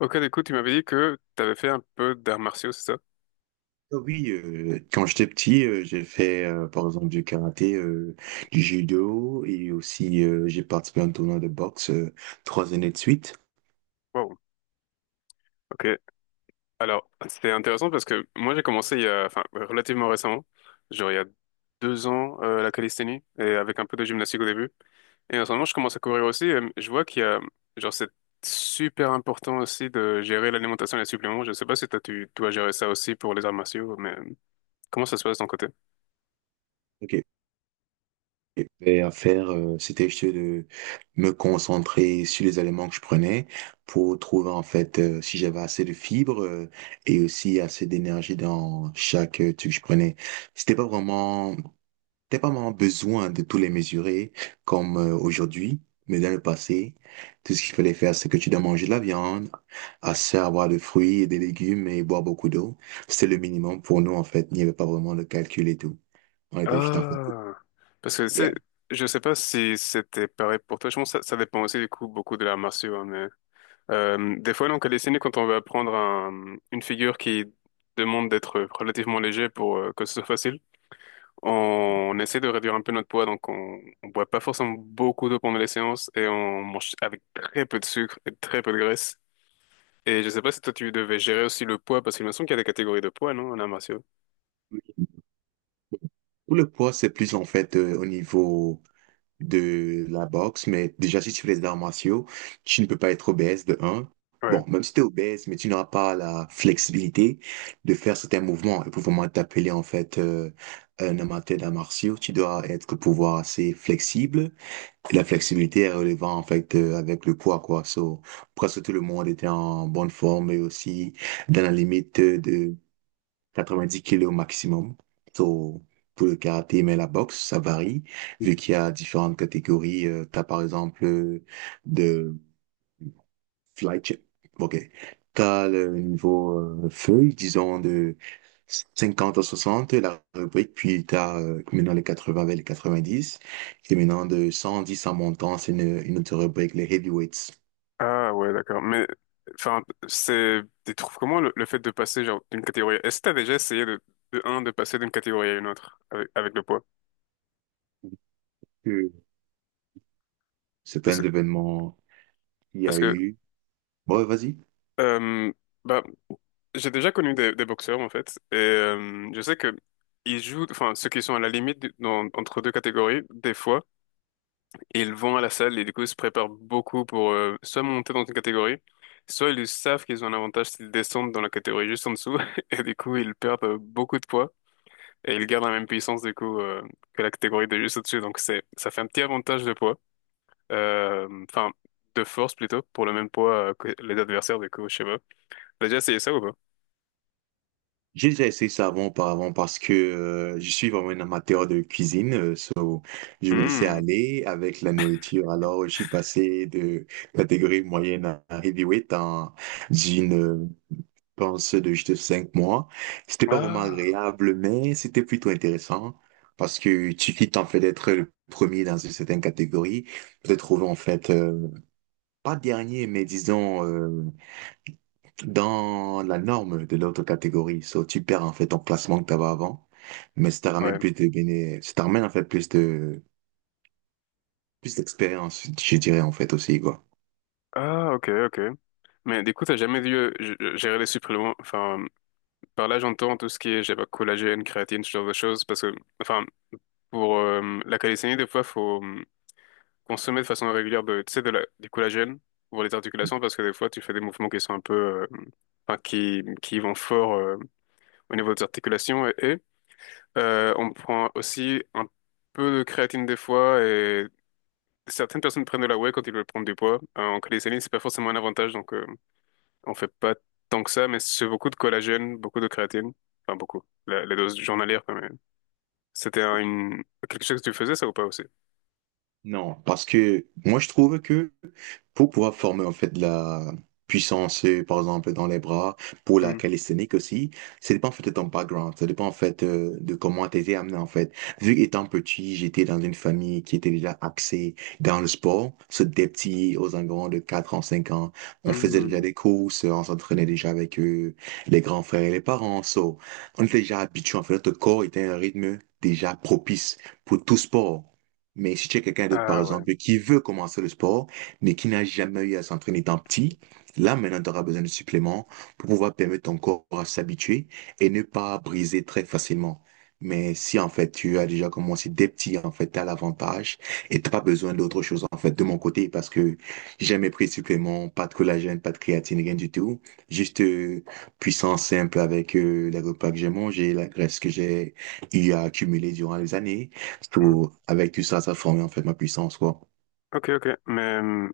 Ok, du coup, tu m'avais dit que tu avais fait un peu d'arts martiaux, c'est ça? Oui, quand j'étais petit, j'ai fait par exemple du karaté, du judo et aussi j'ai participé à un tournoi de boxe 3 années de suite. Wow, ok. Alors, c'est intéressant parce que moi j'ai commencé il y a, enfin, relativement récemment, genre il y a 2 ans, la calisthénie, et avec un peu de gymnastique au début. Et en ce moment, je commence à courir aussi. Et je vois qu'il y a, genre, c'est super important aussi de gérer l'alimentation et les suppléments. Je sais pas si toi, tu dois gérer ça aussi pour les arts martiaux, mais comment ça se passe de ton côté? Ok. Et à faire, c'était juste de me concentrer sur les aliments que je prenais pour trouver en fait si j'avais assez de fibres et aussi assez d'énergie dans chaque truc que je prenais. C'était pas vraiment t'es pas vraiment besoin de tous les mesurer comme aujourd'hui, mais dans le passé, tout ce qu'il fallait faire, c'est que tu dois manger de la viande, assez avoir de fruits et des légumes et boire beaucoup d'eau. C'était le minimum pour nous, en fait. Il n'y avait pas vraiment de calcul et tout. On était juste en fait. Ah, parce que c'est, Yeah. je sais pas si c'était pareil pour toi. Je pense que ça dépend aussi du coup beaucoup de l'art martiaux, hein, mais des fois donc à dessiner quand on veut apprendre une figure qui demande d'être relativement léger pour que ce soit facile, on, essaie de réduire un peu notre poids, donc on boit pas forcément beaucoup d'eau pendant les séances et on mange avec très peu de sucre et très peu de graisse. Et je sais pas si toi tu devais gérer aussi le poids parce qu'il me semble qu'il y a des catégories de poids, non, en arts martiaux. Pour le poids, c'est plus en fait au niveau de la boxe, mais déjà, si tu fais les arts martiaux, tu ne peux pas être obèse de un. Ouais. Bon, même si tu es obèse, mais tu n'auras pas la flexibilité de faire certains mouvements. Et pour vraiment t'appeler, en fait, un amateur d'arts martiaux, tu dois être pouvoir assez flexible. Et la flexibilité est relevant, en fait, avec le poids, quoi. So, presque tout le monde était en bonne forme et aussi dans la limite de 90 kilos au maximum. So, pour le karaté, mais la boxe, ça varie, vu qu'il y a différentes catégories. T'as par exemple de fly chip. OK. T'as le niveau feuille, disons de 50 à 60 la rubrique, puis t'as maintenant les 80 avec les 90. Et maintenant de 110 en montant, c'est une autre rubrique, les heavyweights. Ah ouais, d'accord. Mais enfin, c'est, tu trouves comment le fait de passer genre d'une catégorie. Est-ce que t'as déjà essayé de un de passer d'une catégorie à une autre avec, avec le poids? Euh, C'est Parce un que événement qu'il y parce a que eu. Bon, vas-y. euh, bah j'ai déjà connu des boxeurs en fait et je sais que ils jouent, enfin ceux qui sont à la limite entre deux catégories, des fois ils vont à la salle et du coup ils se préparent beaucoup pour soit monter dans une catégorie, soit ils savent qu'ils ont un avantage s'ils descendent dans la catégorie juste en dessous et du coup ils perdent beaucoup de poids. Et il garde la même puissance du coup que la catégorie de juste au-dessus. Donc c'est ça fait un petit avantage de poids, enfin de force plutôt pour le même poids que les adversaires du coup. Je sais pas. T'as déjà essayé ça ou pas? J'ai déjà essayé ça avant, auparavant, parce que je suis vraiment un amateur de cuisine. So, je me laissais Hmm. aller avec la nourriture. Alors, je suis passé de catégorie moyenne à heavyweight en d'une, pense, de juste 5 mois. C'était pas vraiment Ah agréable, mais c'était plutôt intéressant parce que tu quittes en fait d'être le premier dans une certaine catégorie, peut-être trouver en fait, pas dernier, mais disons, dans la norme de l'autre catégorie. So, tu perds en fait ton classement que tu avais avant, mais ouais. Ça te ramène en fait plus d'expérience, je dirais en fait aussi quoi. Ah, ok, ok. Mais du coup t'as jamais dû gérer les suppléments. Enfin par là j'entends tout ce qui est je sais pas collagène, créatine, ce genre de choses parce que enfin pour la calisthénie des fois faut consommer de façon régulière de, tu sais, de la, du collagène pour les articulations parce que des fois tu fais des mouvements qui sont un peu, enfin, qui vont fort au niveau des articulations et on prend aussi un peu de créatine des fois et certaines personnes prennent de la whey quand ils veulent prendre du poids. En calisthenics, c'est pas forcément un avantage donc on fait pas tant que ça mais c'est beaucoup de collagène, beaucoup de créatine, enfin beaucoup, la dose journalière quand même. C'était une... quelque chose que tu faisais ça ou pas aussi? Non, parce que moi je trouve que pour pouvoir former en fait de la puissance, par exemple dans les bras, pour la Hmm. calisthénique aussi, ça dépend en fait de ton background, ça dépend en fait de comment t'as été amené en fait. Vu qu'étant petit, j'étais dans une famille qui était déjà axée dans le sport, c'est des petits aux environs de 4 ans, 5 ans, on faisait déjà Hmm. des courses, on s'entraînait déjà avec eux, les grands frères et les parents, so, on était déjà habitués en fait, notre corps était à un rythme déjà propice pour tout sport. Mais si tu es quelqu'un d'autre, par Ah ouais. exemple, qui veut commencer le sport, mais qui n'a jamais eu à s'entraîner tant petit, là, maintenant, tu auras besoin de suppléments pour pouvoir permettre ton corps à s'habituer et ne pas briser très facilement. Mais si, en fait, tu as déjà commencé dès petit, en fait, tu as l'avantage et t'as pas besoin d'autre chose, en fait, de mon côté, parce que j'ai jamais pris de suppléments, pas de collagène, pas de créatine, rien du tout. Juste puissance simple avec les repas que j'ai mangés, la graisse que j'ai eu à accumuler durant les années. Mmh. Tout, avec tout ça, ça a formé en fait ma puissance, quoi. Ok, ok. Mais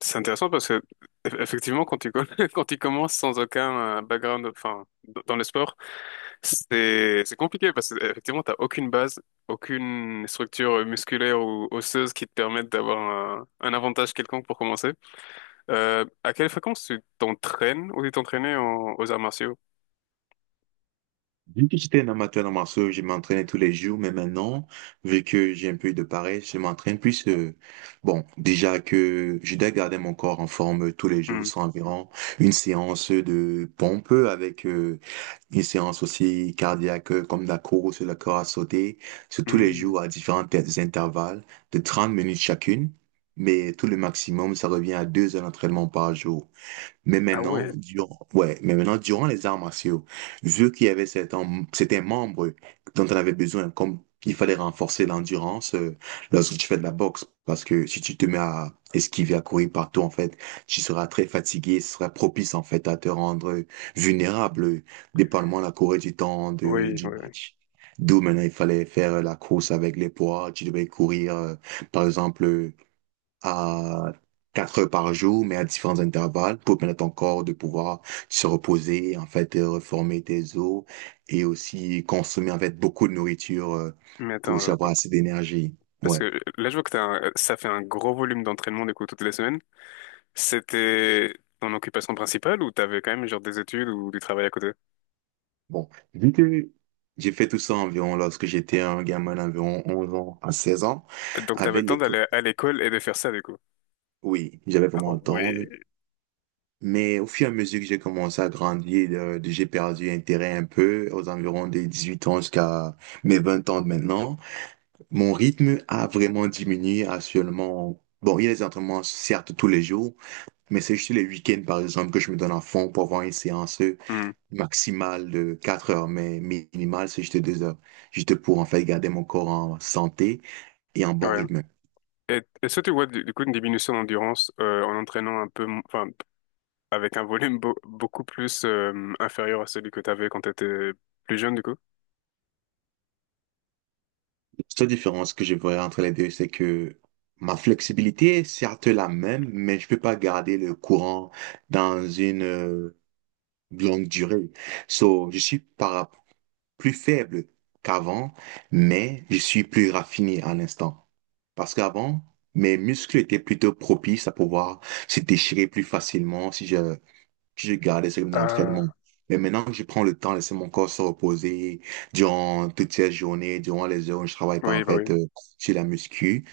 c'est intéressant parce que effectivement, quand tu, quand tu commences sans aucun background, enfin, dans le sport, c'est compliqué parce que effectivement, t'as aucune base, aucune structure musculaire ou osseuse qui te permette d'avoir un avantage quelconque pour commencer. À quelle fréquence tu t'entraînes ou tu t'entraînais aux arts martiaux? Vu que j'étais un amateur de martiaux, je m'entraînais tous les jours, mais maintenant, vu que j'ai un peu de paresse, je m'entraîne plus. Bon, déjà que je dois garder mon corps en forme tous les jours, Hmm. c'est environ une séance de pompe avec une séance aussi cardiaque comme de la course, le corps à sauter, c'est tous les Hmm. jours à différents intervalles de 30 minutes chacune, mais tout le maximum, ça revient à 2 heures d'entraînement par jour. Ah ouais, Ouais, mais maintenant, durant les arts martiaux, vu qu'il y avait certains membres dont on avait besoin, comme il fallait renforcer l'endurance lorsque tu fais de la boxe, parce que si tu te mets à esquiver, à courir partout, en fait, tu seras très fatigué, ce sera propice, en fait, à te rendre vulnérable, dépendamment de la courée du temps de, oui, oui. du Oui. match. D'où maintenant, il fallait faire la course avec les poids, tu devais courir, par exemple, à 4 heures par jour, mais à différents intervalles pour permettre à ton corps de pouvoir se reposer, en fait, et reformer tes os et aussi consommer, en fait, beaucoup de nourriture Mais pour attends, aussi avoir attends. assez d'énergie. Parce Ouais. que là, je vois que ça fait un gros volume d'entraînement du coup toutes les semaines. C'était ton occupation principale ou t'avais quand même genre des études ou du travail à côté? Bon. Vu que j'ai fait tout ça environ lorsque j'étais un gamin d'environ 11 ans à 16 ans, Donc t'avais le avec temps l'école. d'aller à l'école et de faire ça du coup. Oui, j'avais Ah vraiment le temps, hein. ouais. Mais au fur et à mesure que j'ai commencé à grandir, j'ai perdu intérêt un peu aux environs des 18 ans jusqu'à mes 20 ans de maintenant. Mon rythme a vraiment diminué à seulement. Bon, il y a des entraînements, certes, tous les jours, mais c'est juste les week-ends, par exemple, que je me donne à fond pour avoir une séance Hmm, maximale de 4 heures, mais minimale, c'est juste 2 heures. Juste pour, en fait, garder mon corps en santé et en bon ouais. rythme. Et est-ce que tu vois du coup une diminution d'endurance en entraînant un peu, enfin avec un volume beaucoup plus inférieur à celui que t'avais quand t'étais plus jeune du coup? La seule différence que je vois entre les deux, c'est que ma flexibilité est certes la même, mais je peux pas garder le courant dans une longue durée. So, je suis par plus faible qu'avant, mais je suis plus raffiné à l'instant. Parce qu'avant, mes muscles étaient plutôt propices à pouvoir se déchirer plus facilement si je gardais ce rythme d'entraînement. Ah Mais maintenant que je prends le temps de laisser mon corps se reposer durant toutes ces journées, durant les heures où je travaille pas en oui bah oui fait sur la muscu,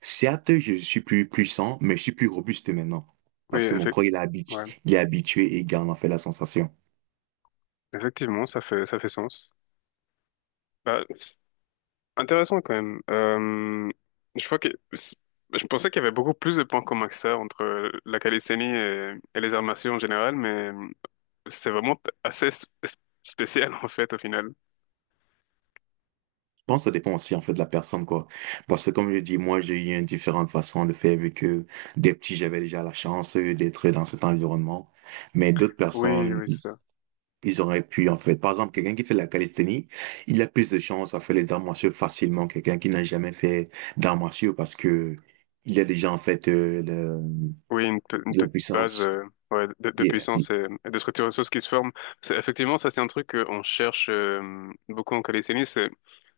certes, je suis plus puissant, mais je suis plus robuste maintenant. oui Parce que mon corps, ouais. il est habitué et il garde en fait la sensation. Effectivement ça fait sens. Bah, intéressant quand même. Je crois que je pensais qu'il y avait beaucoup plus de points communs que ça entre la calisthénie et les arts martiaux en général, mais c'est vraiment assez spécial en fait au final. Pense que ça dépend aussi en fait de la personne quoi. Parce que comme je dis, moi j'ai eu une différente façon de faire vu que des petits j'avais déjà la chance d'être dans cet environnement, mais d'autres Oui, personnes oui, ils c'est ça. ils auraient pu en fait. Par exemple, quelqu'un qui fait de la calisthénie, il a plus de chances à faire les arts martiaux facilement que quelqu'un qui n'a jamais fait d'arts martiaux parce que il a déjà en fait Oui, une, une de la petite base puissance. Ouais, de Yeah. puissance et de structure osseuse qui se forme. C'est- effectivement, ça c'est un truc qu'on cherche beaucoup en calisthénie, c'est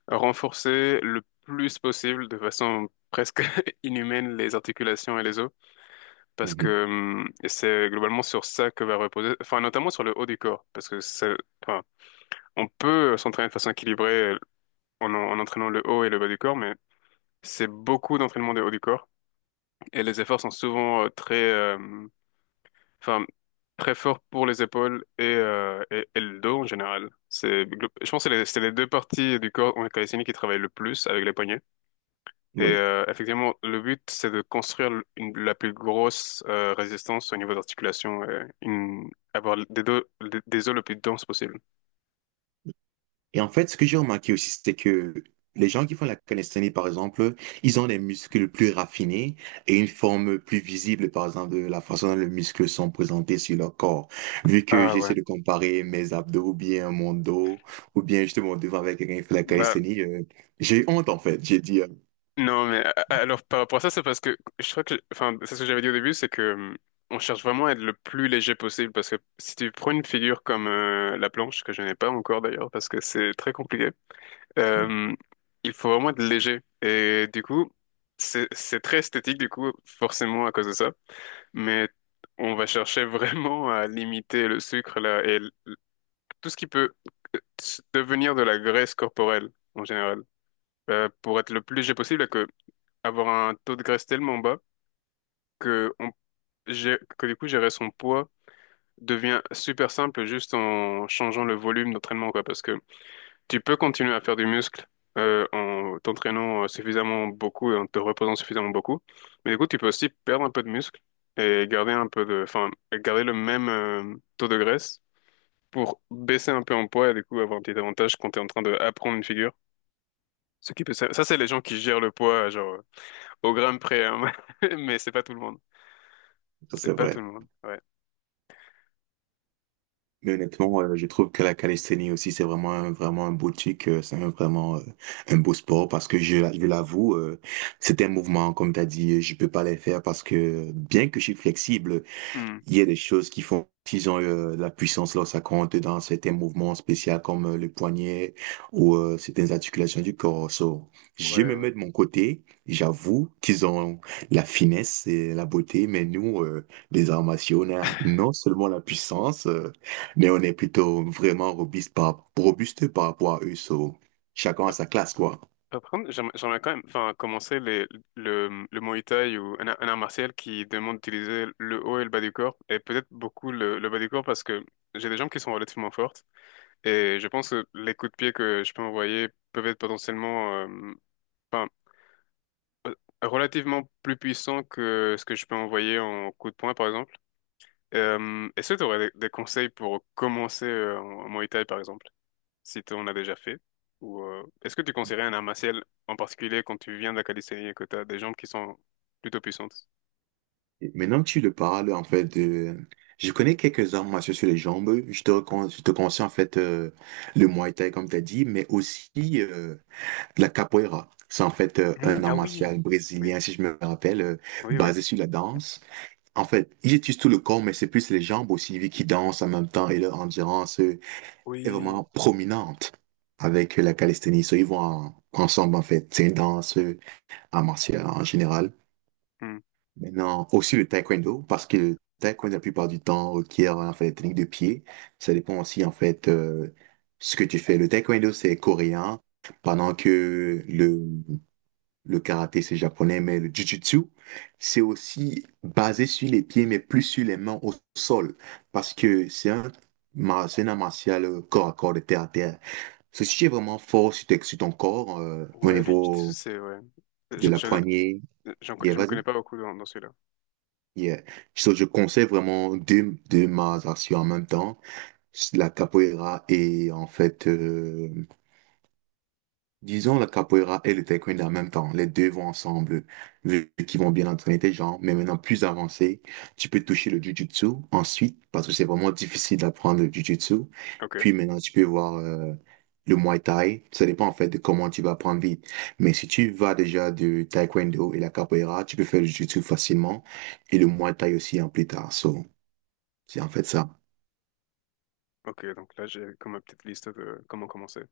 renforcer le plus possible de façon presque inhumaine les articulations et les os. Parce Mhm. que c'est globalement sur ça que va reposer, enfin notamment sur le haut du corps, parce que ça, enfin, on peut s'entraîner de façon équilibrée en, en entraînant le haut et le bas du corps, mais c'est beaucoup d'entraînement du haut du corps et les efforts sont souvent enfin très forts pour les épaules et et le dos en général. C'est, je pense que c'est les deux parties du corps en calisthénie qui travaillent le plus avec les poignets. Et Oui. Effectivement, le but, c'est de construire la plus grosse résistance au niveau d'articulation, avoir des, deux, des os le plus dense possible. Et en fait, ce que j'ai remarqué aussi, c'est que les gens qui font la calisthénie, par exemple, ils ont des muscles plus raffinés et une forme plus visible, par exemple, de la façon dont les muscles sont présentés sur leur corps. Vu que Ah ouais. j'essaie de comparer mes abdos ou bien mon dos, ou bien justement devant avec quelqu'un qui fait la Bah calisthénie, j'ai honte, en fait. J'ai dit, non mais alors par rapport à ça c'est parce que je crois que enfin c'est ce que j'avais dit au début c'est que on cherche vraiment à être le plus léger possible parce que si tu prends une figure comme la planche que je n'ai pas encore d'ailleurs parce que c'est très compliqué. Mhm. Euh, il faut vraiment être léger. Et du coup, c'est très esthétique, du coup, forcément à cause de ça. Mais on va chercher vraiment à limiter le sucre là, et tout ce qui peut devenir de la graisse corporelle en général. Pour être le plus léger possible et que avoir un taux de graisse tellement bas que, on, que du coup, gérer son poids devient super simple juste en changeant le volume d'entraînement, quoi. Parce que tu peux continuer à faire du muscle en t'entraînant suffisamment beaucoup et en te reposant suffisamment beaucoup. Mais du coup, tu peux aussi perdre un peu de muscle et garder un peu de, enfin, garder le même taux de graisse pour baisser un peu en poids et du coup avoir un petit avantage quand tu es en train d'apprendre une figure. Ce qui peut, ça c'est les gens qui gèrent le poids genre au gramme près, hein. Mais c'est pas tout le monde. Ça c'est C'est pas tout vrai. le monde. Ouais. Mais honnêtement, je trouve que la calisthénie aussi, c'est vraiment, vraiment un beau truc, c'est vraiment un beau sport parce que je l'avoue, c'est un mouvement, comme tu as dit, je peux pas les faire parce que bien que je suis flexible, Hmm. il y a des choses qui font qu'ils ont de la puissance lorsque ça compte dans certains mouvements spéciaux comme le poignet ou certaines articulations du corps. So, je Ouais, me ouais. mets de mon côté, j'avoue qu'ils ont la finesse et la beauté, mais nous, les arts martiaux, on a non seulement la puissance, mais on est plutôt vraiment robuste par rapport à eux. So, chacun à sa classe, quoi. Par contre, j'aimerais quand même enfin, commencer les, le Muay Thai ou un art martial qui demande d'utiliser le haut et le bas du corps, et peut-être beaucoup le bas du corps parce que j'ai des jambes qui sont relativement fortes, et je pense que les coups de pied que je peux envoyer peuvent être potentiellement enfin, euh, relativement plus puissants que ce que je peux envoyer en coup de poing, par exemple. Est-ce que tu aurais des conseils pour commencer en Muay Thai, par exemple? Si on a déjà fait. Ou est-ce que tu conseillerais un art martial en particulier quand tu viens de la calisthénie et que tu as des jambes qui sont plutôt puissantes? Maintenant que tu le parles, en fait, de je connais quelques arts martiaux sur les jambes. Je te conseille, en fait, le Muay Thai, comme tu as dit, mais aussi euh, la capoeira. C'est, en fait, Hmm, un art ah martial oui, oui, brésilien, si je me rappelle, oui, oui, basé sur la danse. En fait, ils utilisent tout le corps, mais c'est plus les jambes aussi, vu qu'ils dansent en même temps et leur endurance est oui. vraiment prominente avec la calisthénie. So, ils vont ensemble, en fait. C'est une danse, art martial en général. Hmm. Maintenant, aussi le taekwondo, parce que le taekwondo, la plupart du temps, requiert en fait des techniques de pied. Ça dépend aussi, en fait, ce que tu fais. Le taekwondo, c'est coréen, pendant que le karaté, c'est japonais, mais le jujutsu, c'est aussi basé sur les pieds, mais plus sur les mains au sol, parce que c'est un art martial corps à corps, de terre à terre. Ceci est vraiment fort sur ton corps, au Ouais, le jiu-jitsu, niveau c'est ouais. de Je, la je, poignée. j'en Et je me vas-y. connais pas beaucoup dans, dans celui-là. Yeah. So, je conseille vraiment deux arts martiaux en même temps, la capoeira et en fait, disons la capoeira et le taekwondo en même temps. Les deux vont ensemble, vu qu'ils vont bien entraîner tes jambes. Mais maintenant, plus avancé, tu peux toucher le jujutsu ensuite, parce que c'est vraiment difficile d'apprendre le jujutsu. Ok, Puis maintenant, tu peux voir le muay thai. Ça dépend en fait de comment tu vas apprendre vite. Mais si tu vas déjà du taekwondo et la capoeira, tu peux faire le jujutsu facilement et le muay thai aussi en plus tard. So, c'est en fait ça. ok, donc là j'ai comme ma petite liste de comment commencer.